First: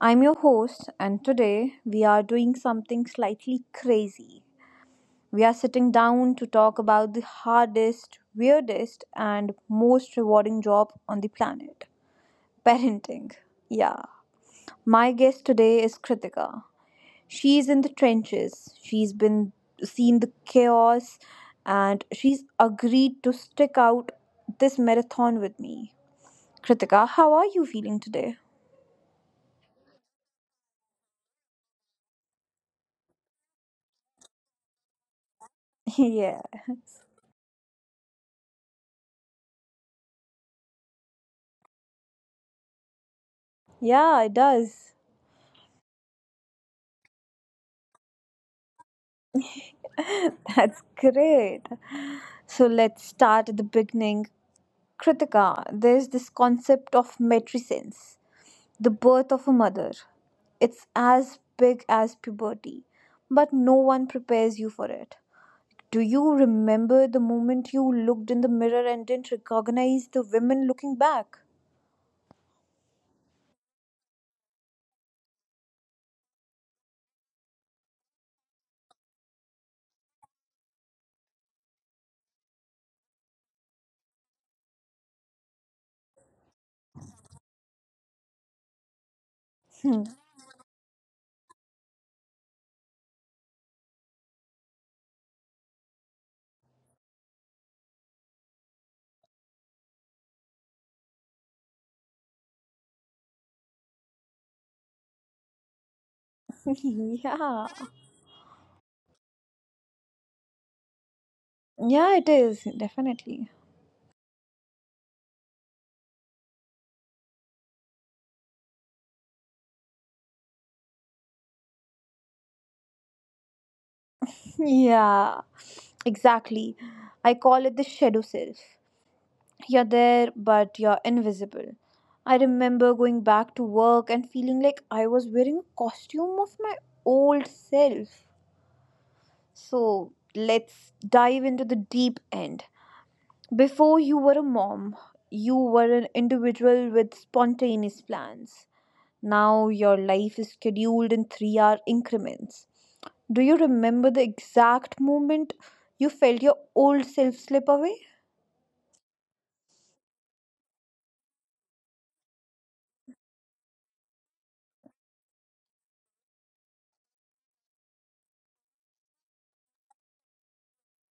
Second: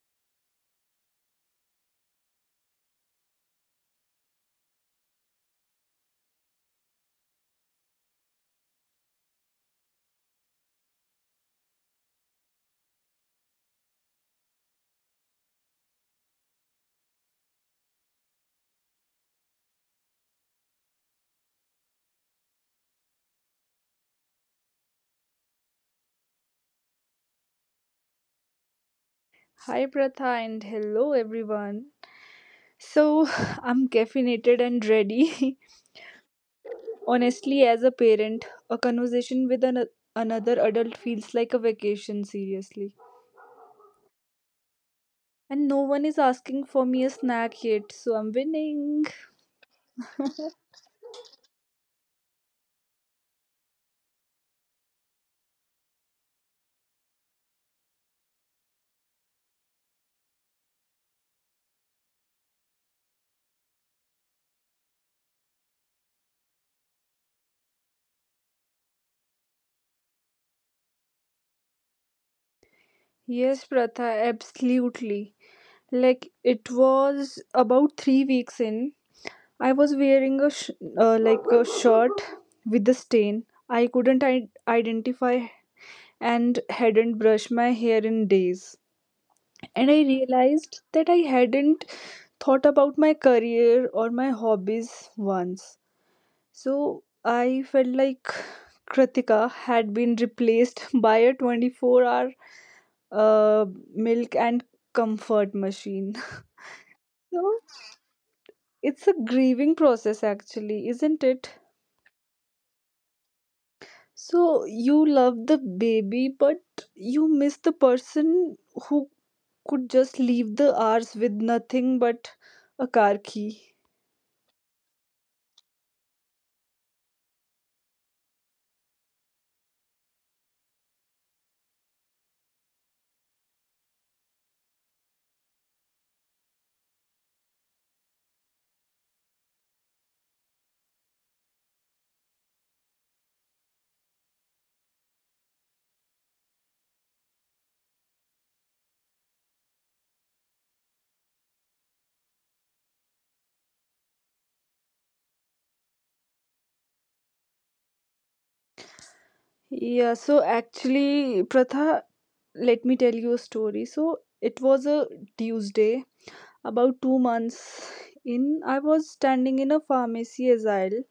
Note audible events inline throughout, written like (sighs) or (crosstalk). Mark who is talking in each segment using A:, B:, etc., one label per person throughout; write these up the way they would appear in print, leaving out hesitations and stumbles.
A: I'm your host, and today we are doing something slightly crazy. We are sitting down to talk about the hardest, weirdest, and most rewarding job on the planet (laughs) parenting. Yeah. My guest today is Kritika. She's in the trenches, she's been seen the chaos, and she's agreed to stick out this marathon with me. Kritika, how are you feeling today?
B: Hi, Pratha, and hello, everyone. So, (laughs) I'm caffeinated and ready.
A: (laughs) Yeah.
B: (laughs) Honestly, as a parent, a conversation with another adult feels like a vacation, seriously.
A: Yeah, it does.
B: And no one is asking for me a snack yet, so I'm winning.
A: (laughs) That's great. So let's start at the beginning. Kritika, there's this concept of matrescence, the birth of a mother. It's as big as puberty, but no one prepares you for it. Do you remember the moment you looked in the mirror and didn't recognize the women looking back?
B: Yes, Pratha, absolutely. Like, it was about 3 weeks in. I was wearing like a shirt with a stain. I identify and hadn't brushed my hair in days. And I
A: Hmm.
B: realized that I hadn't thought about my career or my hobbies once. So I felt like Kritika had been replaced (laughs) by a 24 hour uh, milk and comfort machine. (laughs)
A: (laughs)
B: So
A: Yeah.
B: it's a grieving process, actually, isn't it?
A: Yeah, it is, definitely. (laughs)
B: So you love the baby, but you miss the person who could just leave the hours with nothing but a car key.
A: Yeah, exactly. I call it the shadow self. You're there, but you're invisible. I remember going back to work and feeling like I was wearing a costume of my old self. So let's dive into the deep end. Before you were a mom, you were an individual with spontaneous plans. Now your life is scheduled in 3 hour increments. Do you remember the exact moment you felt your old self slip away? (laughs)
B: Yeah, so actually, Pratha, let me tell you a story. So it was a Tuesday, about 2 months in. I was standing in a pharmacy aisle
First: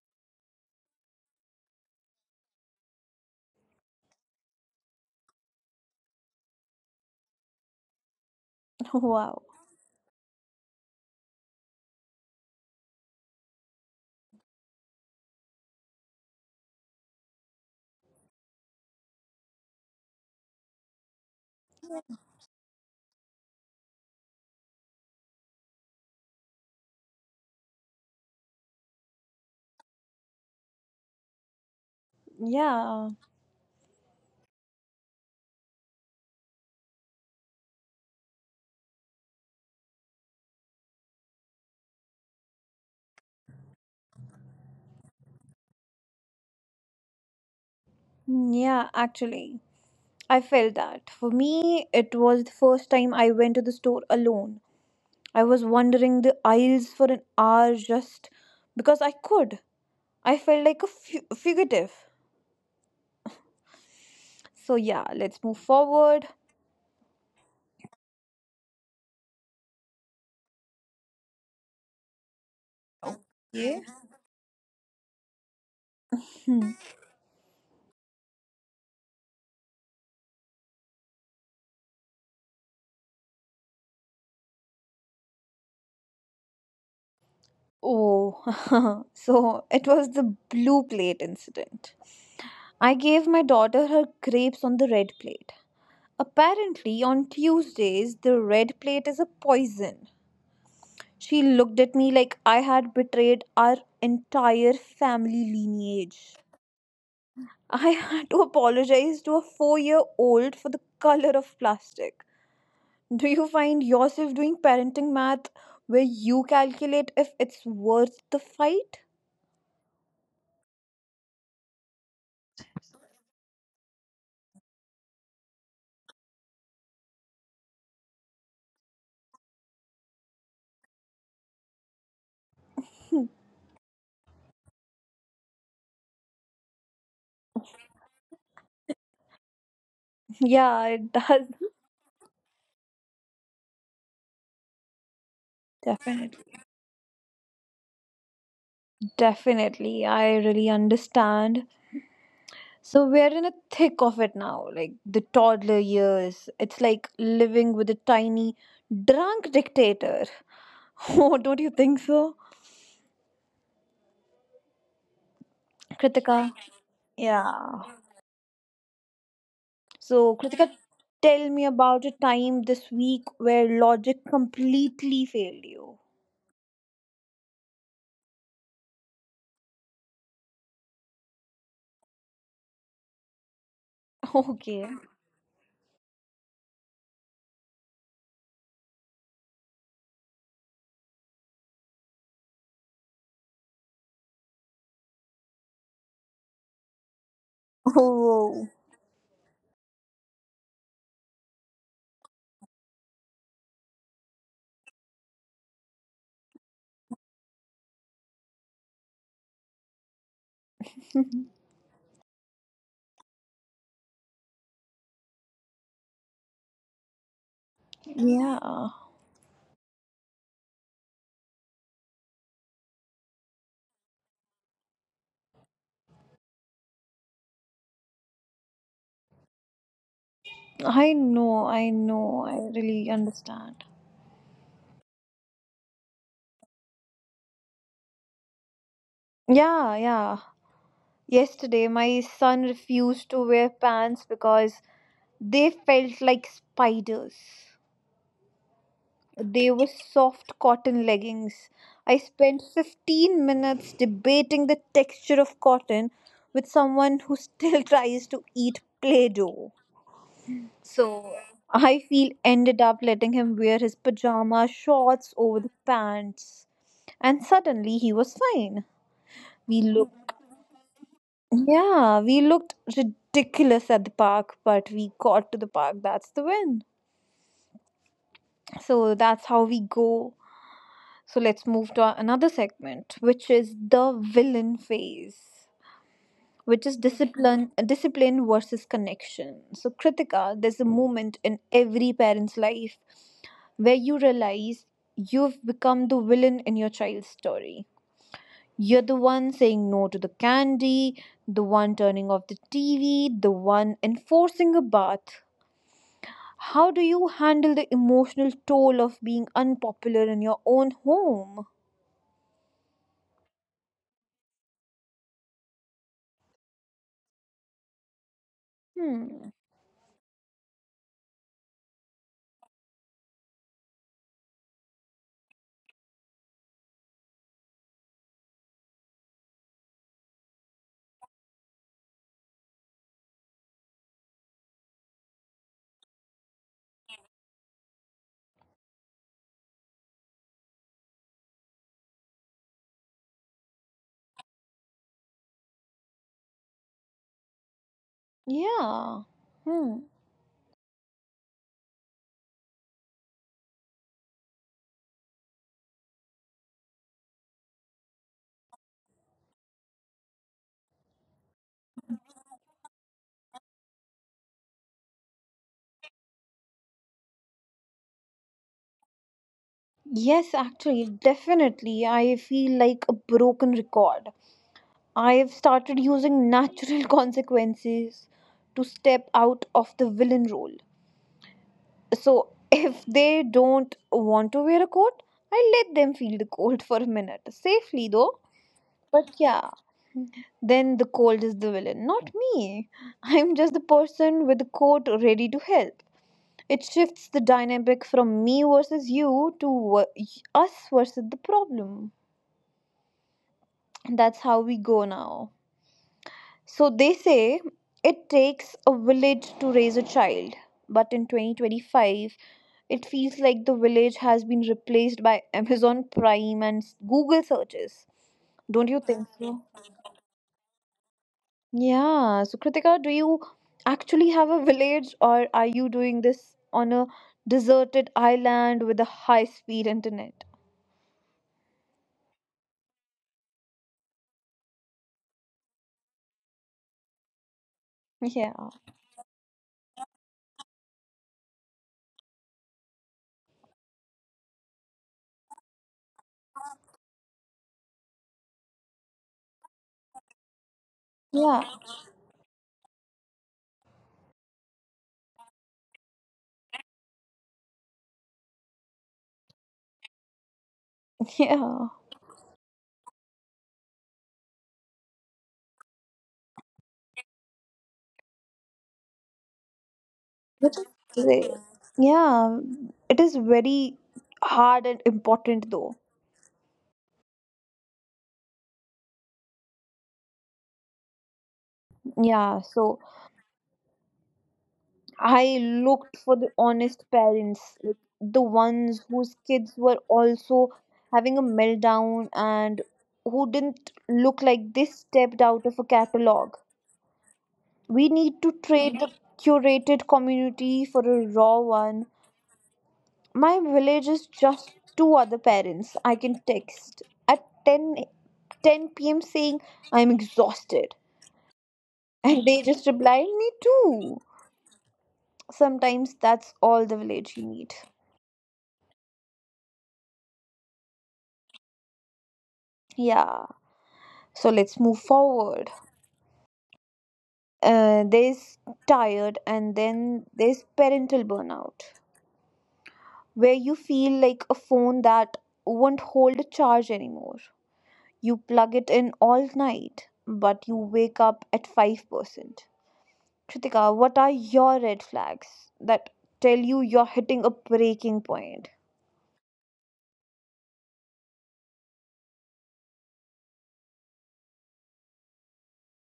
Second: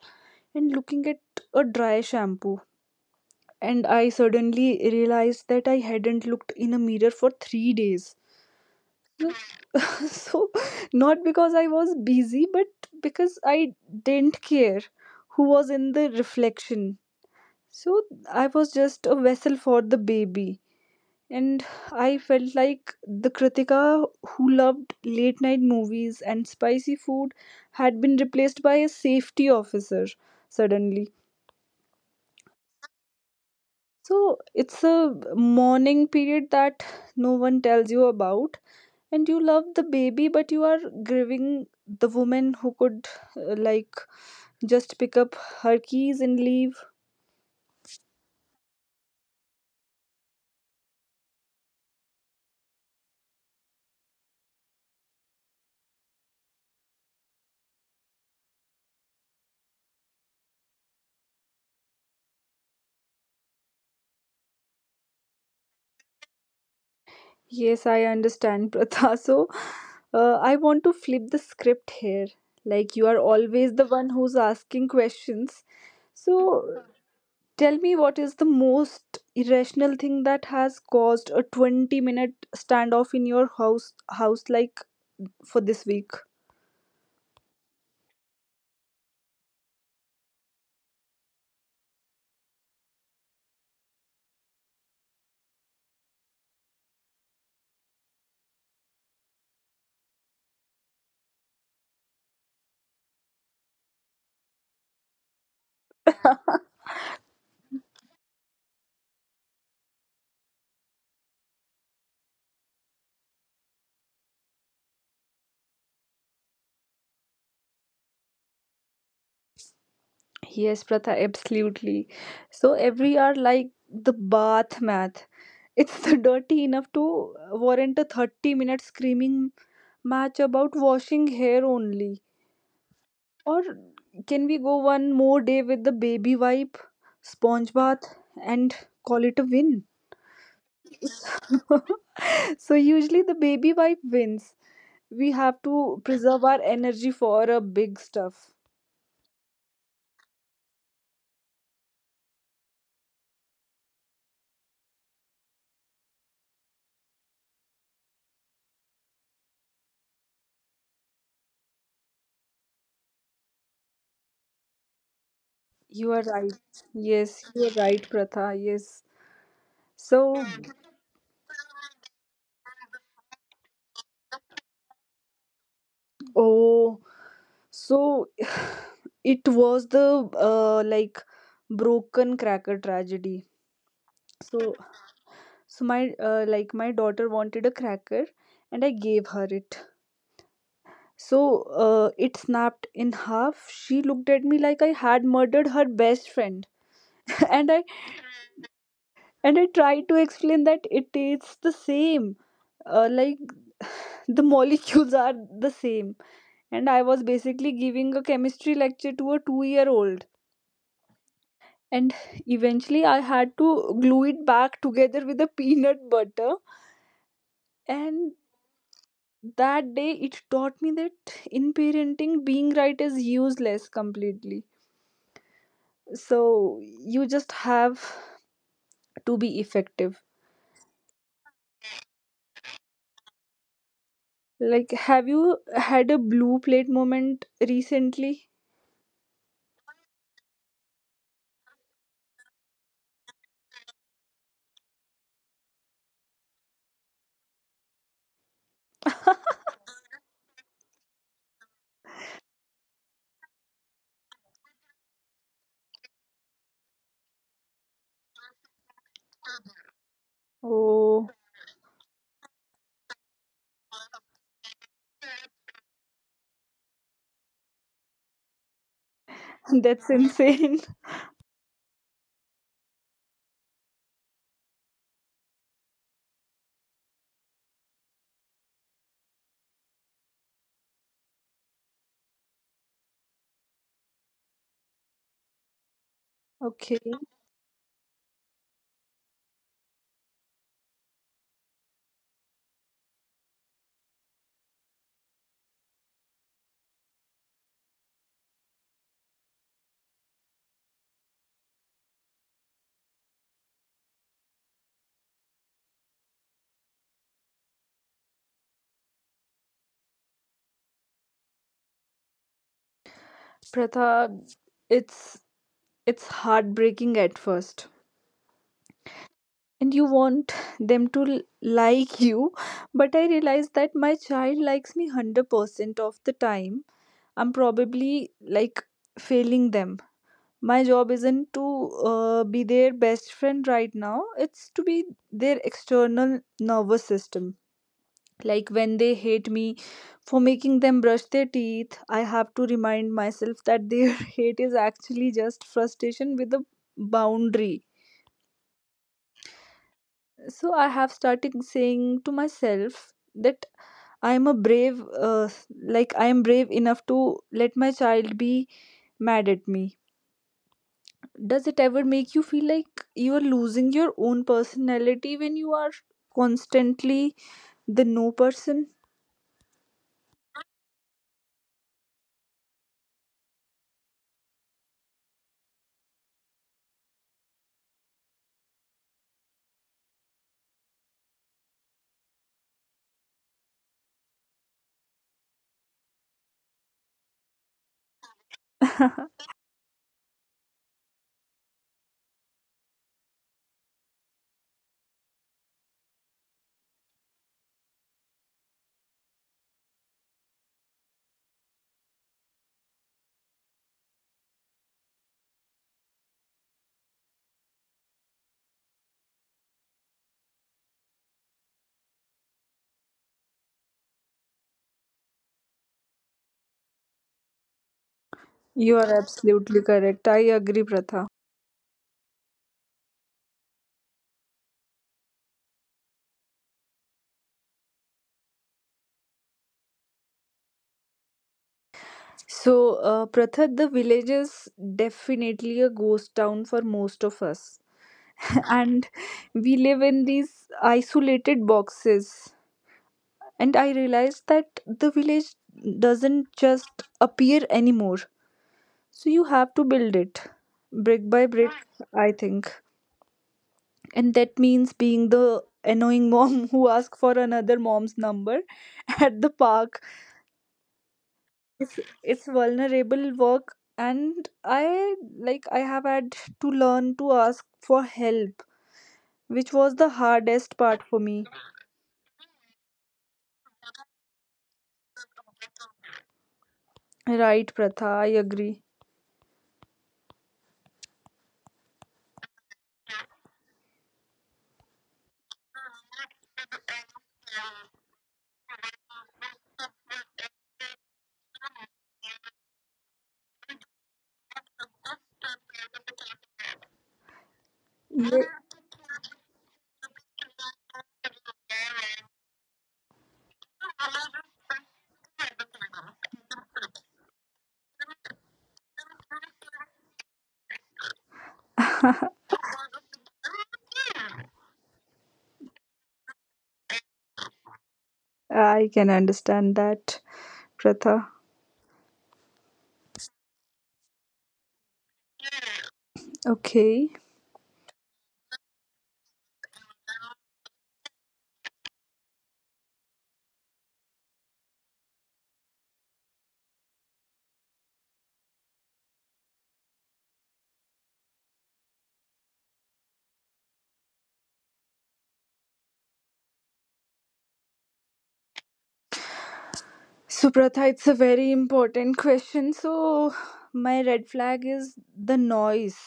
B: and looking at a dry shampoo. And I suddenly realized that I hadn't looked in a mirror for 3 days.
A: Wow.
B: (laughs) So, not because I was busy, but because I didn't care who was in the reflection. So, I was just a vessel for the baby. And I felt like the Kritika who loved late night movies and spicy food had been replaced by a safety officer suddenly.
A: Yeah.
B: So it's a mourning period that no one tells you about. And you love the baby, but you are grieving the woman who could, uh, like, just pick up her keys and leave.
A: Yeah, actually. I felt that. For me, it was the first time I went to the store alone. I was wandering the aisles for an hour just because I could. I felt like a fugitive. So, yeah, let's move forward.
B: Yes, I understand, Pratha. (laughs) So, I want to flip the script here. Like, you are always
A: Yeah.
B: the one who's asking questions.
A: Hmm.
B: So, tell me, what is the most irrational thing that has caused a 20-minute standoff in your house like for this week?
A: Oh, (laughs) so it was the blue plate incident. I gave my daughter her grapes on the red plate. Apparently, on Tuesdays, the red plate is a poison. She looked at me like I had betrayed our entire family lineage. I had to apologize to a 4 year old for the color of plastic. Do you find yourself doing parenting math where you calculate if it's worth the fight?
B: Yes, Pratha, absolutely. So, every hour, like the bath math, it's (laughs) the dirty enough to warrant a 30-minute screaming match about washing hair only? Or can we go one more day with the baby wipe, sponge bath, and call it a win?
A: (laughs) Yeah, it does.
B: (laughs) So, usually the baby wipe wins. We have to
A: Definitely.
B: preserve our energy for a big stuff.
A: Definitely. I really understand. So we're in a thick of it now, like the toddler years. It's like living with a tiny, drunk dictator. (laughs) Oh, don't you think so?
B: You are
A: Kritika.
B: right. Yes,
A: Yeah.
B: you are right, Pratha. Yes.
A: So,
B: So,
A: Kritika, tell me about a time this week where logic completely failed you.
B: oh, so (sighs) it was the broken cracker tragedy.
A: (laughs)
B: So,
A: Okay.
B: so my my daughter wanted a cracker, and I gave her it. So it snapped in half. She looked at me like I had murdered her best friend, (laughs) and I
A: Oh,
B: and I tried to explain that it tastes the same, uh, like the molecules are the same. And I was basically giving a chemistry lecture to a two-year-old. And eventually, I had to glue it back together with a peanut butter. And
A: yeah.
B: that day, it taught me that in parenting, being right is useless completely, so you just have to be effective.
A: I know, I know. I really understand.
B: Like, have you had a blue plate moment recently?
A: Yeah, yeah. Yesterday, my son refused to wear pants because they felt like spiders.
B: (laughs)
A: They were soft cotton leggings. I spent 15 minutes debating the texture of cotton with someone who still (laughs) tries to eat Play Doh.
B: Oh,
A: So I feel ended up letting him wear his pajama shorts over the pants. And suddenly he was fine. We
B: that's
A: looked...
B: insane. (laughs)
A: Yeah, we looked ridiculous at the park, but we got to the park. That's the win. So that's how we go. So let's move to another segment, which is the villain phase, which
B: Okay.
A: is discipline versus connection. So Kritika, there's a moment in every parent's life where you realize you've become the villain in your child's story. You're the one saying no to the candy, the one turning off the TV, the one enforcing a bath. How do you handle the emotional toll of being unpopular in your own home?
B: Pratha, it's it's heartbreaking at first.
A: Hmm.
B: And you want them to like you, but I realize that my child likes me 100% of the time. I'm probably like failing them. My job isn't to be their best friend right now, it's to be their external nervous system. Like when they hate me for making them brush their teeth, I have to remind myself that their (laughs) hate is actually just frustration with a boundary.
A: Yeah. Hmm.
B: So I have started saying to myself that I am a brave, uh, I am brave enough to let my child be mad at me. Does it ever make you feel like you are losing your own personality when you are constantly the no person?
A: Yes, actually, definitely. I feel like a broken record. I have started using natural (laughs) consequences to step out of the villain role. So, if they don't want to wear a coat, I let them feel the cold (laughs) for a minute, safely though. But
B: (laughs)
A: yeah, then the cold is the villain, not me. (laughs) I'm just the person with the coat ready to help. It shifts the dynamic from me versus you to us versus the problem. And that's how we go now. So they say it takes a village to raise a child, but in 2025, it feels like the village has been replaced by Amazon Prime and Google searches. Don't
B: You
A: you
B: are
A: think (sighs) so?
B: absolutely correct. I agree, Pratha.
A: Yeah. So, Kritika, do you actually have a village or are you doing this on a deserted island with a high speed internet?
B: So, Pratha, the village is definitely a ghost town for most of us. (laughs)
A: Yeah.
B: And we live in these isolated boxes. And I realized that the village doesn't just appear anymore. So, you have to build it brick by
A: Yeah.
B: brick,
A: (laughs)
B: I think. And that means being the annoying mom (laughs) who asks for another mom's number (laughs) at the park.
A: Yeah.
B: It's it's vulnerable work, and i I have had to learn to ask for help, which was the hardest part for me.
A: Great. Yeah. It is very hard and important though.
B: Right, Pratha, I agree.
A: Yeah. So, I looked for the honest parents, like the ones whose kids were also having a meltdown and who didn't look like they stepped out of a catalog. We need to trade the curated community for a raw one. My village is just two other parents I can text at 10 p.m. saying I'm exhausted.
B: Yeah.
A: And
B: (laughs)
A: they just reply, me too. Sometimes that's all the village you need.
B: I can understand that, Pratha.
A: Yeah. So let's move forward.
B: Okay,
A: There's tired, and then there's parental burnout, where you feel like a phone that won't hold a charge anymore. You plug it in all night, but you wake up at 5%. Kritika, what are your red flags that tell you you're hitting a breaking point?
B: so Pratha, it's a very important question. So my red flag is the noise.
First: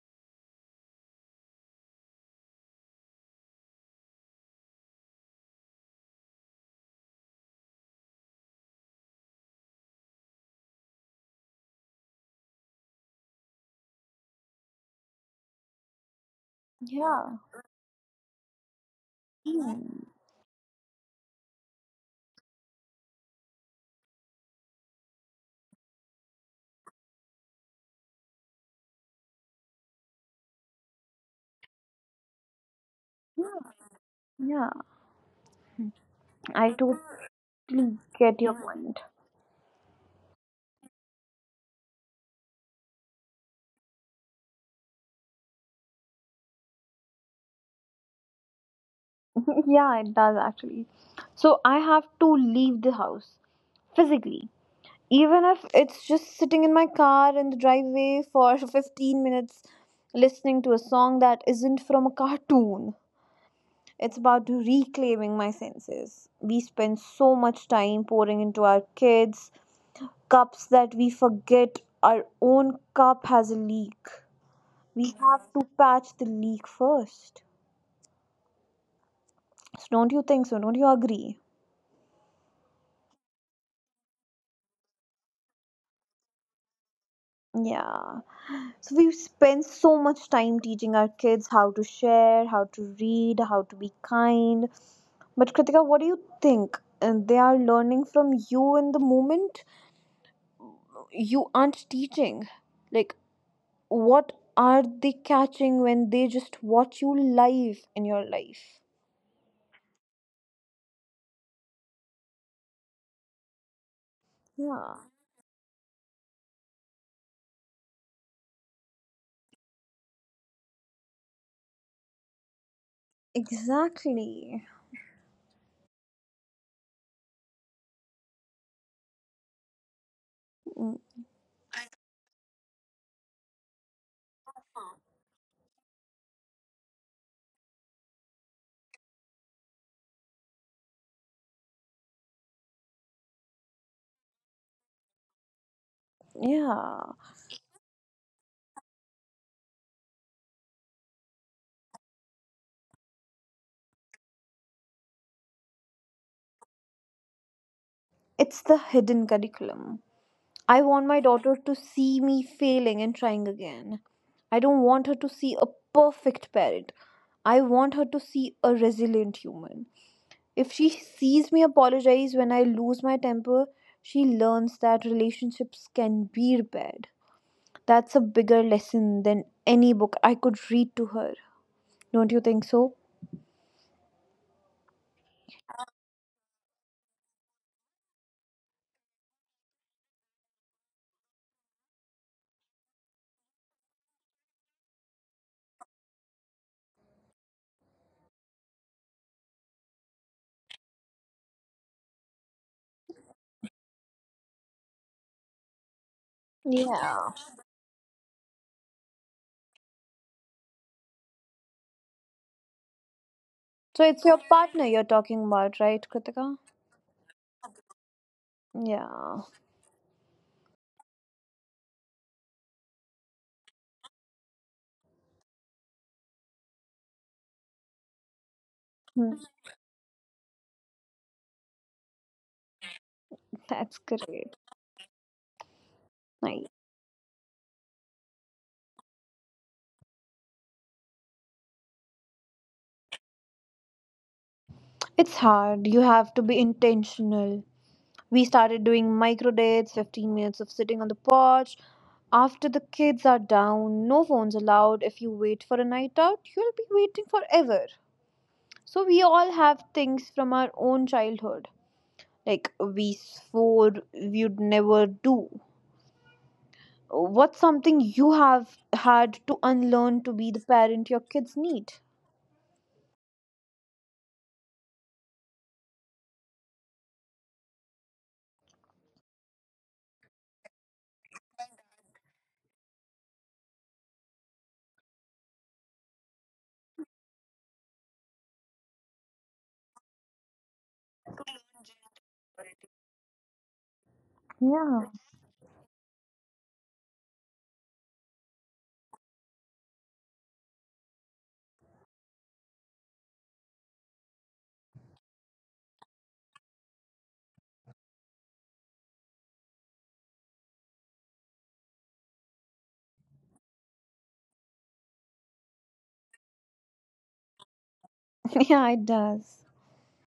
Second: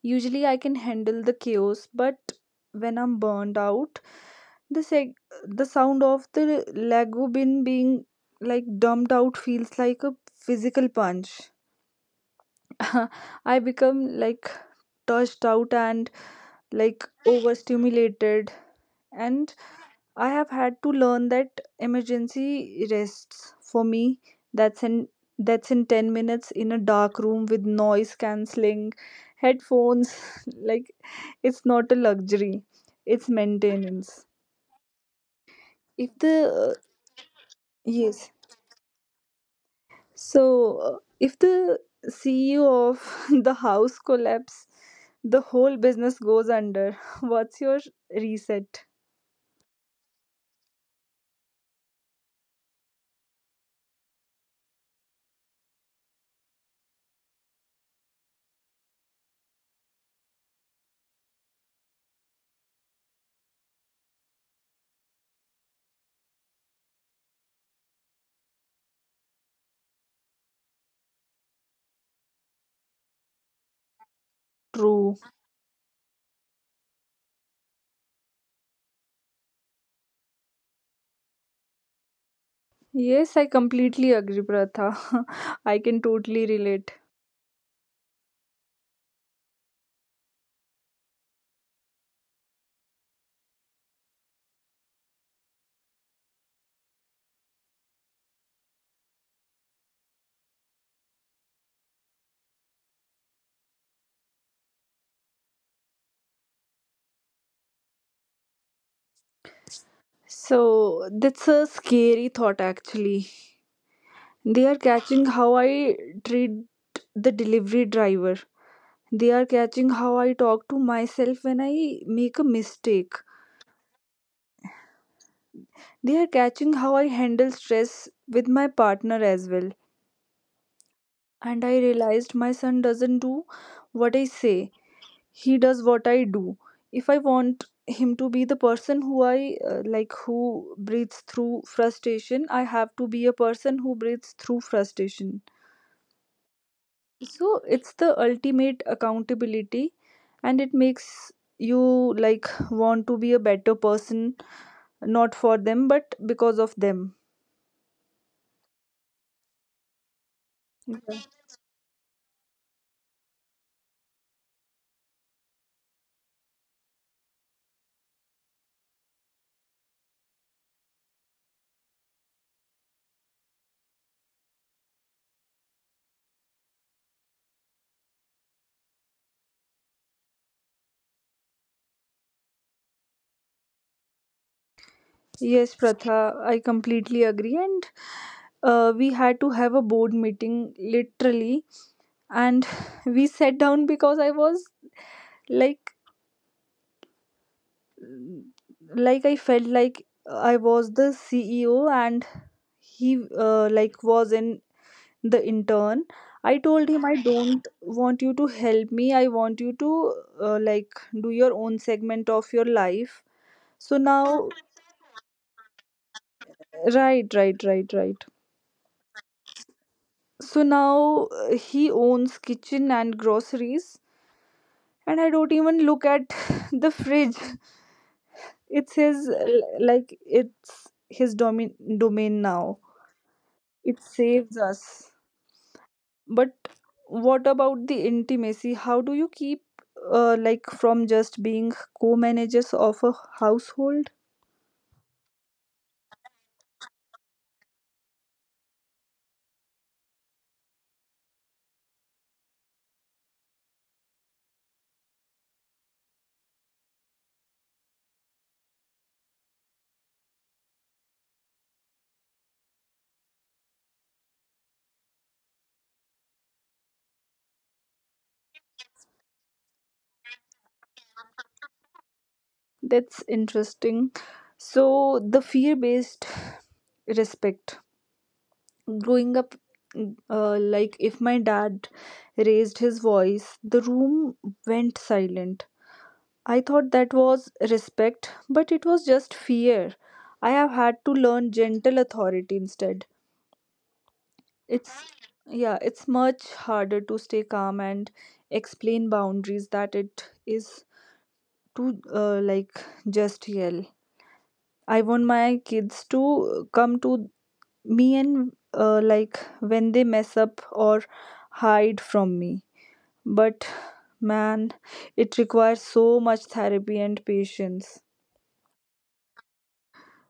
B: Usually, I can handle the chaos, but when I'm burned out, the seg- the sound of the Lego bin being like dumped out feels like a physical punch. (laughs) I become like touched out and like
A: Yeah.
B: overstimulated, and
A: Hmm.
B: I have had to learn that emergency rests for me that's in that's in 10 minutes in a dark room with noise cancelling headphones. (laughs) Like, it's not a luxury, it's maintenance.
A: Yeah.
B: If the
A: I
B: uh,
A: do
B: yes,
A: get your point.
B: so if the CEO of (laughs) the house collapse, the whole business goes under. (laughs) What's your reset?
A: (laughs) Yeah, it does actually. So I have to leave the house physically. Even if it's just sitting in my car in the driveway for (laughs) 15 minutes listening to a song that isn't from a cartoon. It's about reclaiming my senses. We spend so much time pouring into our kids' cups that we forget our own cup has a leak. We
B: True.
A: have to patch the leak first. So, don't you think so? Don't you agree?
B: Yes, I completely agree, Pratha. (laughs) I can totally relate.
A: Yeah. So we spend so much time teaching our kids how to share, how to read, how to be kind. But Kritika, what do you think? And they are learning from you in the moment. You aren't teaching. Like what are they catching when they just watch you live in your life?
B: So that's a scary thought actually. They are
A: Yeah,
B: catching how I treat the delivery driver. They are catching how I talk to myself when I make a mistake.
A: exactly.
B: They are catching how I handle stress with my partner as well.
A: Mm,
B: And I realized my son doesn't do what I say, he does what I do. If I want him to be the person who who breathes through frustration, I have to be a person who breathes through frustration.
A: yeah,
B: So it's the ultimate accountability, and it makes you like want to be a better person, not for them but because of them.
A: it's the hidden curriculum. I want my daughter to see me failing and trying again. I don't want her to see a perfect parent. I want her to see a resilient human. If she sees me apologize when I lose my temper, she learns that relationships can be repaired. That's a bigger lesson than any book I could read to her. Don't you think so?
B: Yes, Pratha, I completely agree. And we had to have a board meeting literally, and (laughs) (sighs) we sat down because I was like like I felt like I was the CEO and he was an the intern. I told him, I
A: Yeah.
B: don't want you to help me. I want you to uh, like do your own segment of your life.
A: So
B: So
A: it's your
B: now,
A: partner you're talking about, right, Kritika?
B: right, right, right, right.
A: Yeah.
B: So now he owns kitchen and groceries, and I don't even look at (laughs) the fridge. It's
A: Hmm.
B: his, it's his domain now.
A: That's
B: It
A: great.
B: saves us. But
A: Nice.
B: what about the intimacy, how do you keep from just being co-managers of a household?
A: It's hard. You have to be intentional. We started doing micro dates, 15 minutes of sitting on the porch. After the kids are down, no phones allowed. If you wait for a night out, you'll be waiting forever. So we all have things from our own childhood like we swore we'd never do? What's something you have had to unlearn to be the parent your kids need?
B: That's interesting. So the fear based respect growing up, if my dad raised his voice the room went silent. I thought that was respect but it was just fear. I have had to learn gentle authority instead.
A: Yeah.
B: It's Yeah, it's much harder to stay calm and explain boundaries that it is to just yell. I want my kids to come to me, and when they mess up or hide from me. But man, it requires so much therapy and patience.
A: (laughs) Yeah, it does.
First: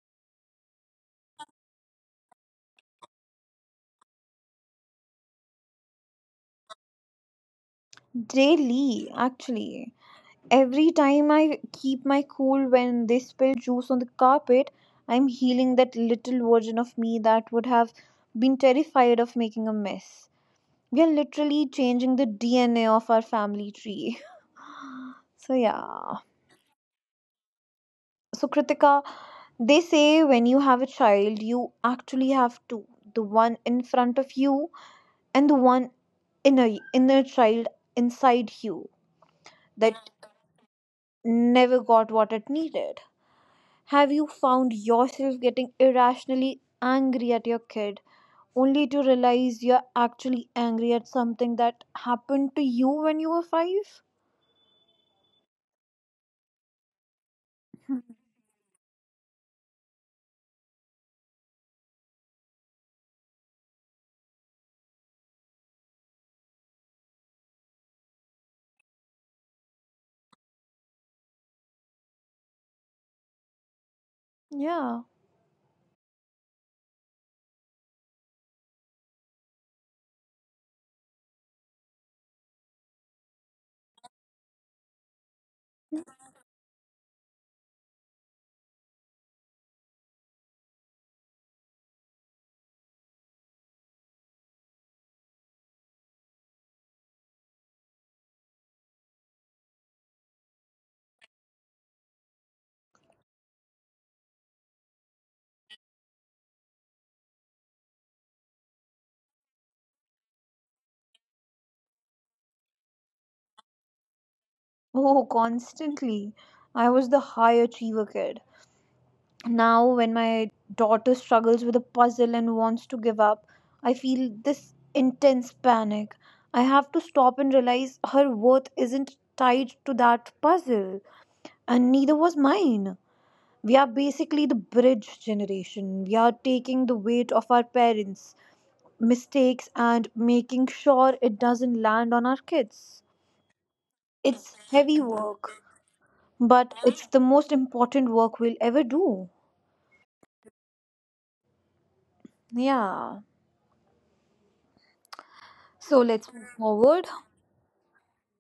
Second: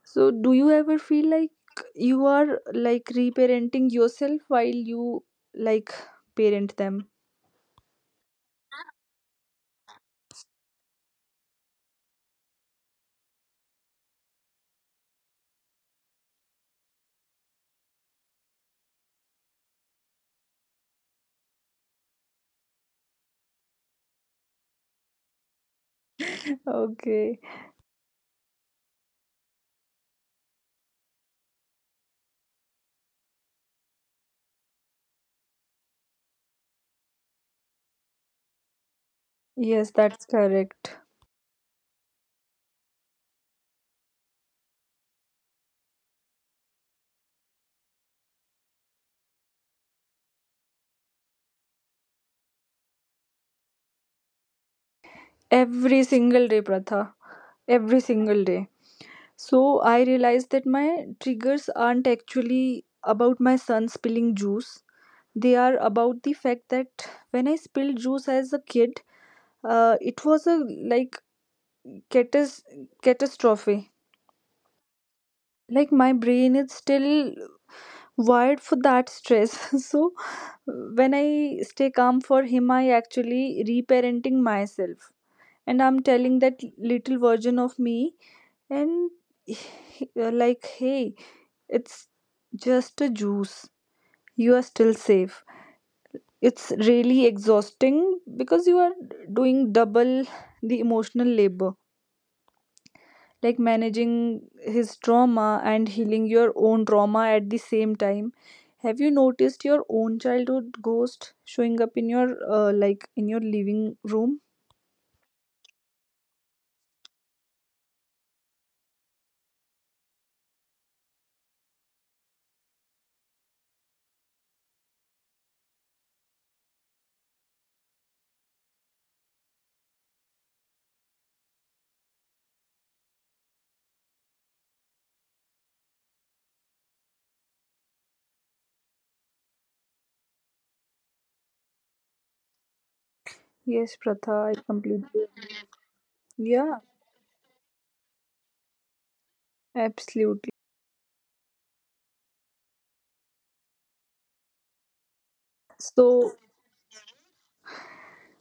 B: So, do you ever feel like you are like reparenting yourself while you like parent them?
A: Daily, actually. Every time I keep my cool when they spill juice on the carpet, I'm healing that little version of me that would have been terrified of making a mess. We are literally changing the DNA of our family tree. (laughs) So, yeah.
B: (laughs) Okay.
A: So, Kritika, they say when you have a child, you actually have two: the one in front of you and the one inner, inner child inside you
B: Yes,
A: that
B: that's correct.
A: never got what it needed. Have you found yourself getting irrationally angry at your kid only to realize you're actually angry at something that happened to you when you were five?
B: Every single day, Pratha. Every single day. So I realized that my triggers aren't actually about my son spilling juice. They are about the fact that when I spilled juice as a kid, it was a like catas- catastrophe.
A: Yeah.
B: Like my brain is still wired for that stress. (laughs) So when I stay calm for him, I actually reparenting myself, and I'm telling that little version of me and (sighs) (laughs) you're like, hey, it's just a juice, you are still safe. It's really exhausting because you are doing double the emotional labor, like managing his trauma and healing your own trauma at the same time. Have you noticed your own childhood ghost showing up in your in your living room?
A: Oh, constantly. I was the high achiever kid. Now when my daughter struggles with a puzzle and wants to give up, I feel this intense panic. I have to stop and realize her worth isn't tied to that puzzle, and neither was mine. We are basically the bridge generation. We are taking the weight of our parents' mistakes and making sure it doesn't land on our kids.
B: Yes, Pratha, I
A: It's heavy
B: completely.
A: work, but
B: Yeah,
A: it's the most important work we'll ever do.
B: absolutely.
A: Yeah, so let's
B: So,
A: move forward.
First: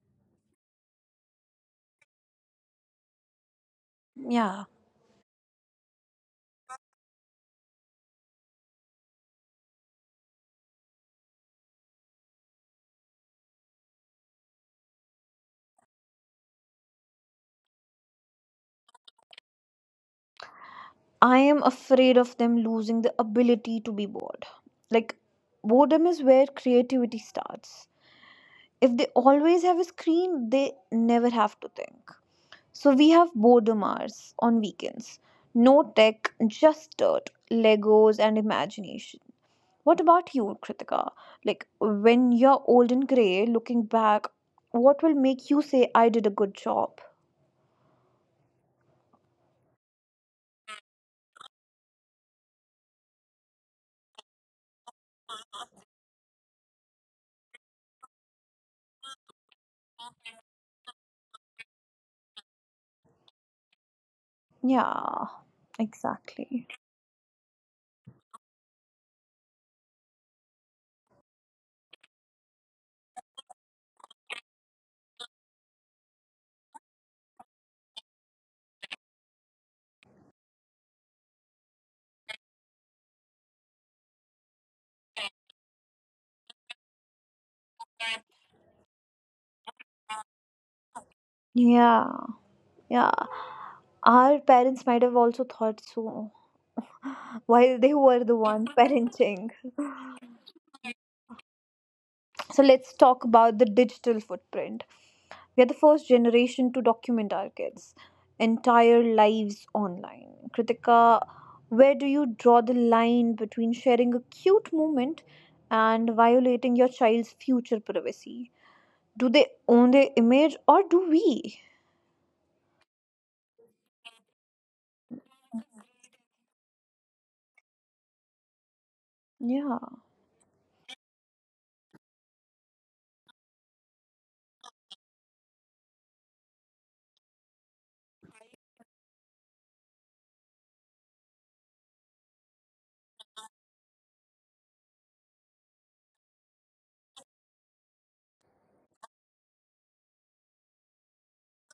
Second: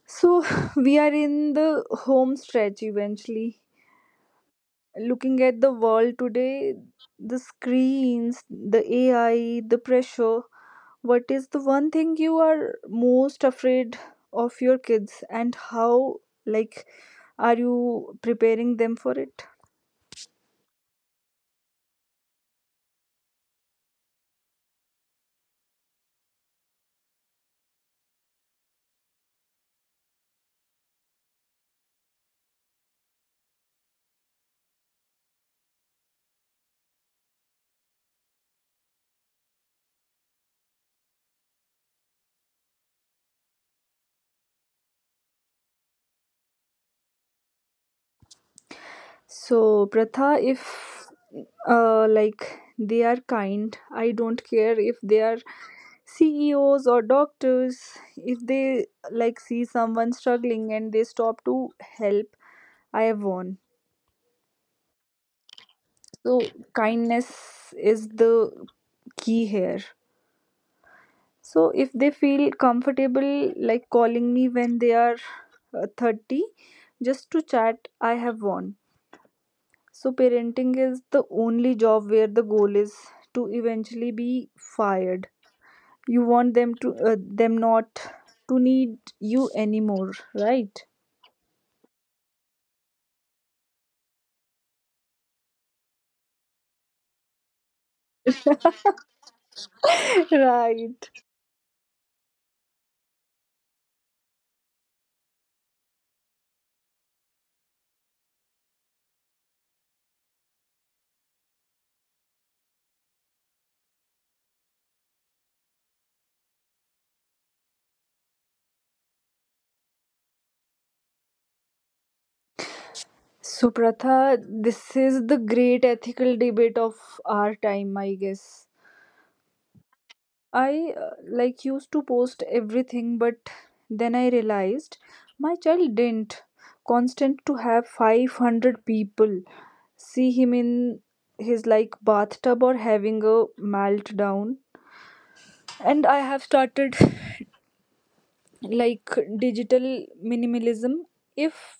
B: so (laughs) we are in the home stretch eventually.
A: Yeah,
B: Looking at the world today, the screens, the AI, the pressure. What is the one thing you are most afraid of your kids, and how, like, are you preparing them for it?
A: I am afraid of them losing the ability to be bored. Like, boredom is where creativity starts. If they always have a screen, they never have to think. So, we have boredom hours on weekends. No tech, just dirt, Legos, and imagination. What about you, Kritika? Like, when you're old and grey, looking back, what will make you say, I did a good job?
B: So, Pratha, if they are kind, I don't care if they are CEOs or doctors, if they like see someone struggling and they stop to help, I have won.
A: Yeah,
B: So,
A: exactly.
B: kindness is the key here. So, if they feel comfortable like calling me when they are 30 just to chat, I have won. So, parenting is the only job where the goal is to eventually be fired. You want them to them not to need you anymore, right?
A: Yeah, yeah. Our parents might have also thought so (laughs) while they were the ones (laughs) parenting.
B: (laughs) Right.
A: So let's talk about the digital footprint. We are the first generation to document our kids' entire lives online. Kritika, where do you draw the line between sharing a cute moment and violating your child's future privacy? Do they own their image or do we?
B: So, Pratha, this is the great ethical debate of our time, I guess.
A: Yeah,
B: I used to post everything, but then I realized my child didn't. Constant to have 500 people see him in his like bathtub or having a meltdown. And I have started (laughs) like digital minimalism. If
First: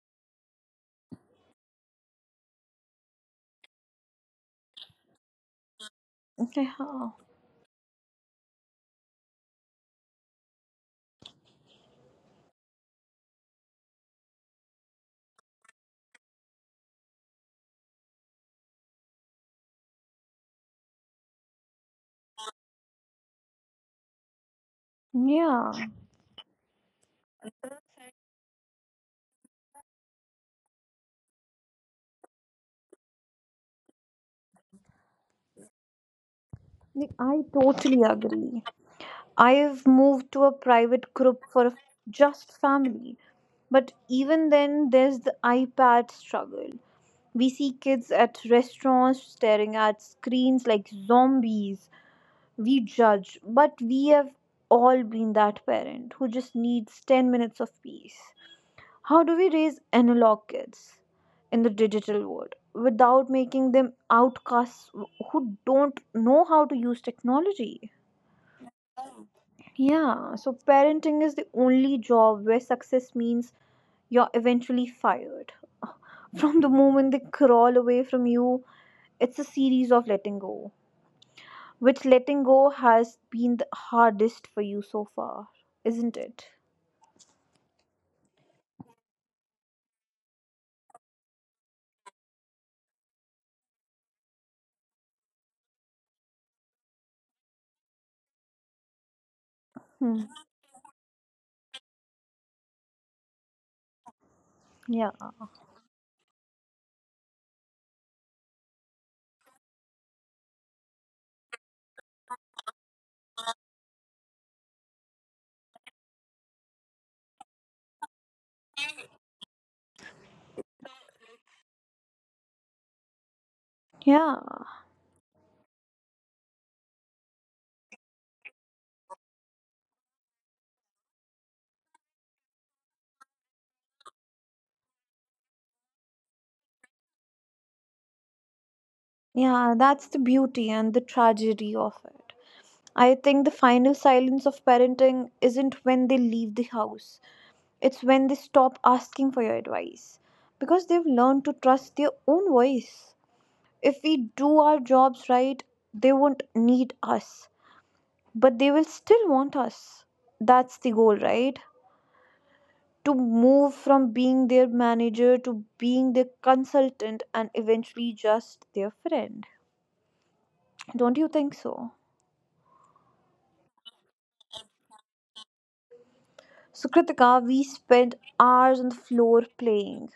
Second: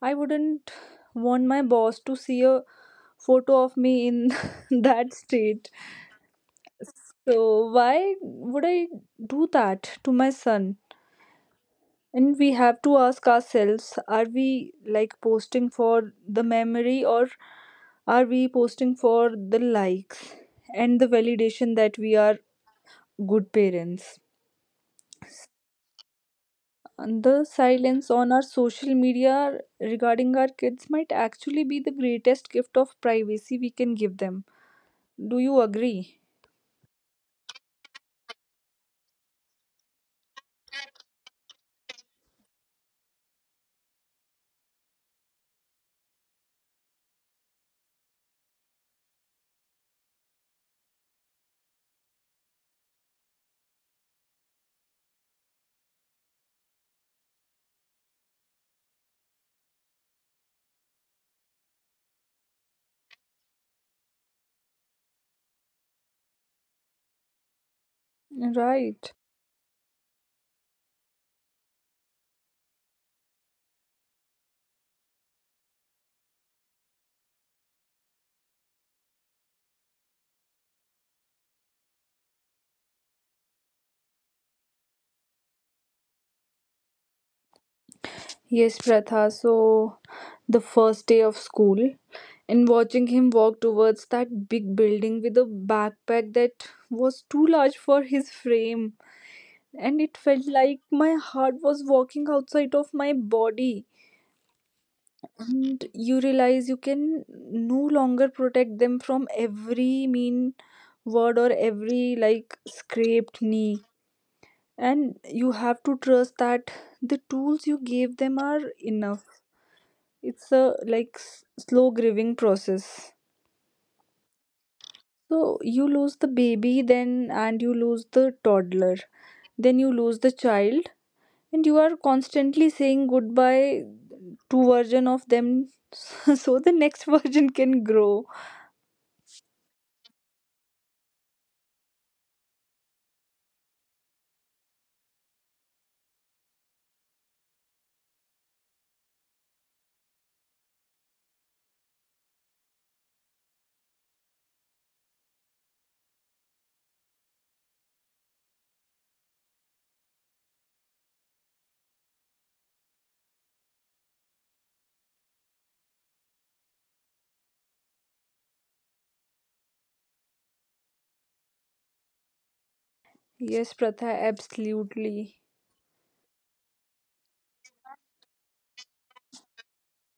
B: I wouldn't want my boss to see a photo of me in (laughs) that state,
A: yeah,
B: so why would I do that to my son? And we have to ask ourselves, are we like posting for the memory or are we posting for the likes and the validation that we are good parents?
A: yeah.
B: And the silence on our social media regarding our kids might actually be the greatest gift of privacy we can give them. Do you agree?
A: Like, I totally agree. I've moved to a private group for just family. But even then, there's the iPad struggle. We see kids at restaurants staring at screens like zombies. We judge, but we have all been that parent who just needs 10 minutes of peace. How do we raise analog kids in the digital world without making them outcasts who don't know how to use technology?
B: Right.
A: Yeah, so parenting is the only job where success means you're eventually fired. (laughs) From the moment they crawl away from you, it's a series of letting go. Which letting go has been the hardest for you so far, isn't it?
B: Yes, Pratha. So, the first day of school, and watching him walk towards that big building with a backpack that was too large for his frame, and it
A: Hmm.
B: felt like my heart was walking outside of my body.
A: Yeah.
B: And you realize you can no longer protect them from every mean word or every like scraped knee, and you have to trust that the tools you gave them are enough. It's a like slow grieving process.
A: Yeah.
B: So you lose the baby, then and you lose the toddler, then you lose the child, and you are constantly saying goodbye to version of them, (laughs) so the next (laughs) version can grow.
A: Yeah, that's the beauty and the tragedy of it. I think the final silence of parenting isn't when they leave the house. It's when they stop asking for your advice because they've learned to trust their own voice. If we do our jobs right, they won't need us, but they will still want us. That's the goal, right? To move from being their manager to being their consultant and eventually just their friend. Don't you think so?
B: Yes, Pratha, absolutely.
A: So, Kritika, we spent hours on the floor playing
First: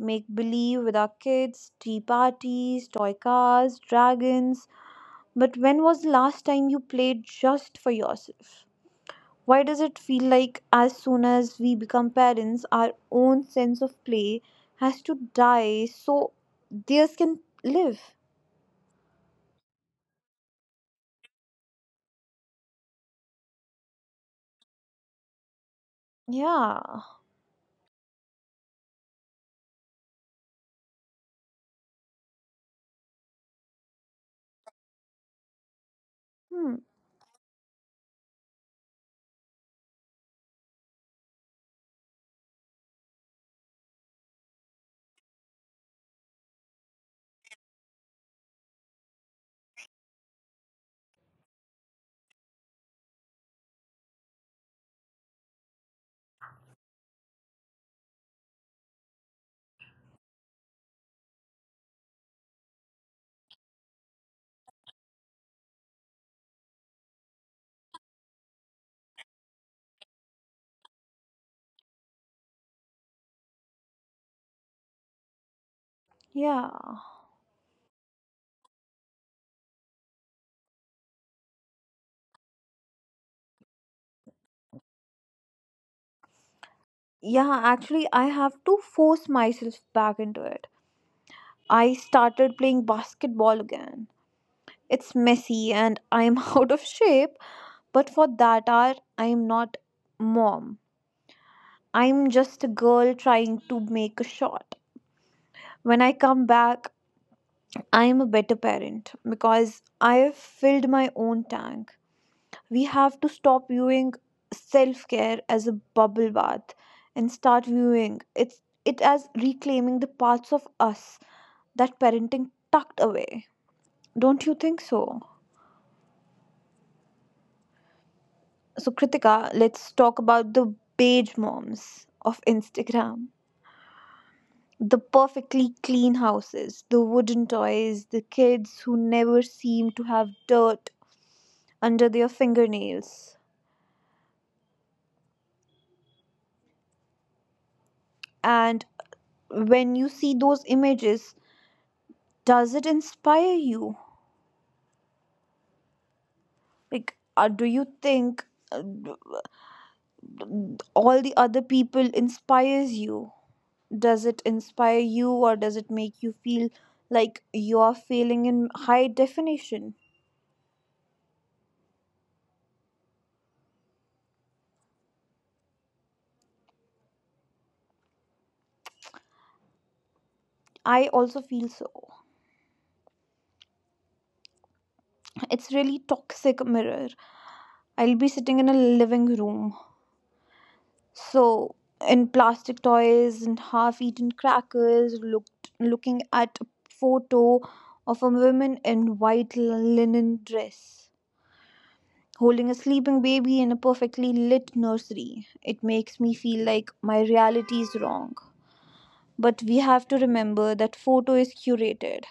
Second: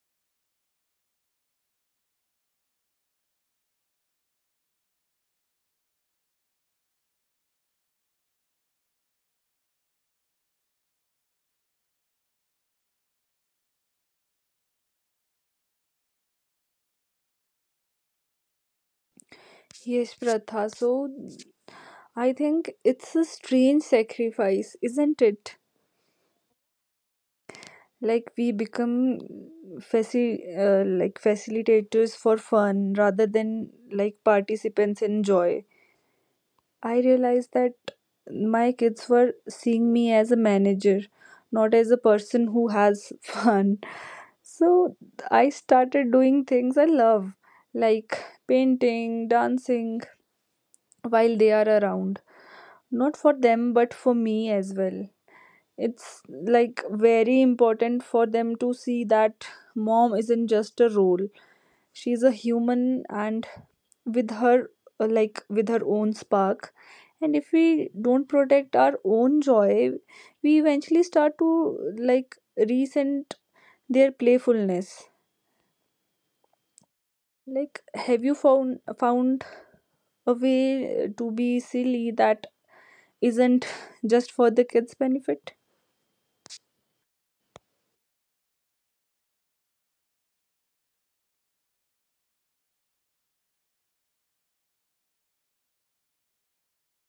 A: make believe with our kids, tea parties, toy cars, dragons. But when was the last time you played just for yourself? Why does it feel like as soon as we become parents, our own sense of play has to die so theirs can live?
B: Yes, Pratha, so I think it's a strange sacrifice, isn't it?
A: Yeah.
B: Like we become facilitators for fun rather than like participants in joy.
A: Hmm.
B: I realized that my kids were seeing me as a manager, not as a person who has (laughs) fun. So I started doing things I love, like painting, dancing, while they are around, not for them but for me as well. It's like very important for them to see that mom isn't just a role, she's a human, and with her with her own spark. And if we don't protect our own joy, we eventually start to like resent their playfulness.
A: Yeah.
B: Like, have you found a way to be silly that isn't just for the kids benefit?
A: Yeah, actually, I have to force myself back into it. I started playing basketball again. It's messy and I'm (laughs) out of shape, but for that hour, I'm not mom. I'm just a girl trying to make a shot. When I come back, I'm a better parent because I have filled my own tank. We have to stop viewing self care as a bubble bath and start viewing it as reclaiming the parts of us that parenting tucked away. Don't you think so? So, Kritika, let's talk about the beige moms of Instagram, the perfectly clean houses, the wooden toys, the kids who never seem to have dirt under their fingernails. And when you see those images, does it inspire you? Like, do you think uh, all the other people inspires you? Does it inspire you, or does it make you feel like you are failing in high definition? I also feel so. It's really toxic mirror. I'll be sitting in a living room. So in plastic toys and half-eaten crackers, looked looking at a photo of a woman in white linen dress holding a sleeping baby in a perfectly lit nursery. It makes me feel like my reality is wrong. But we have to remember that photo is curated.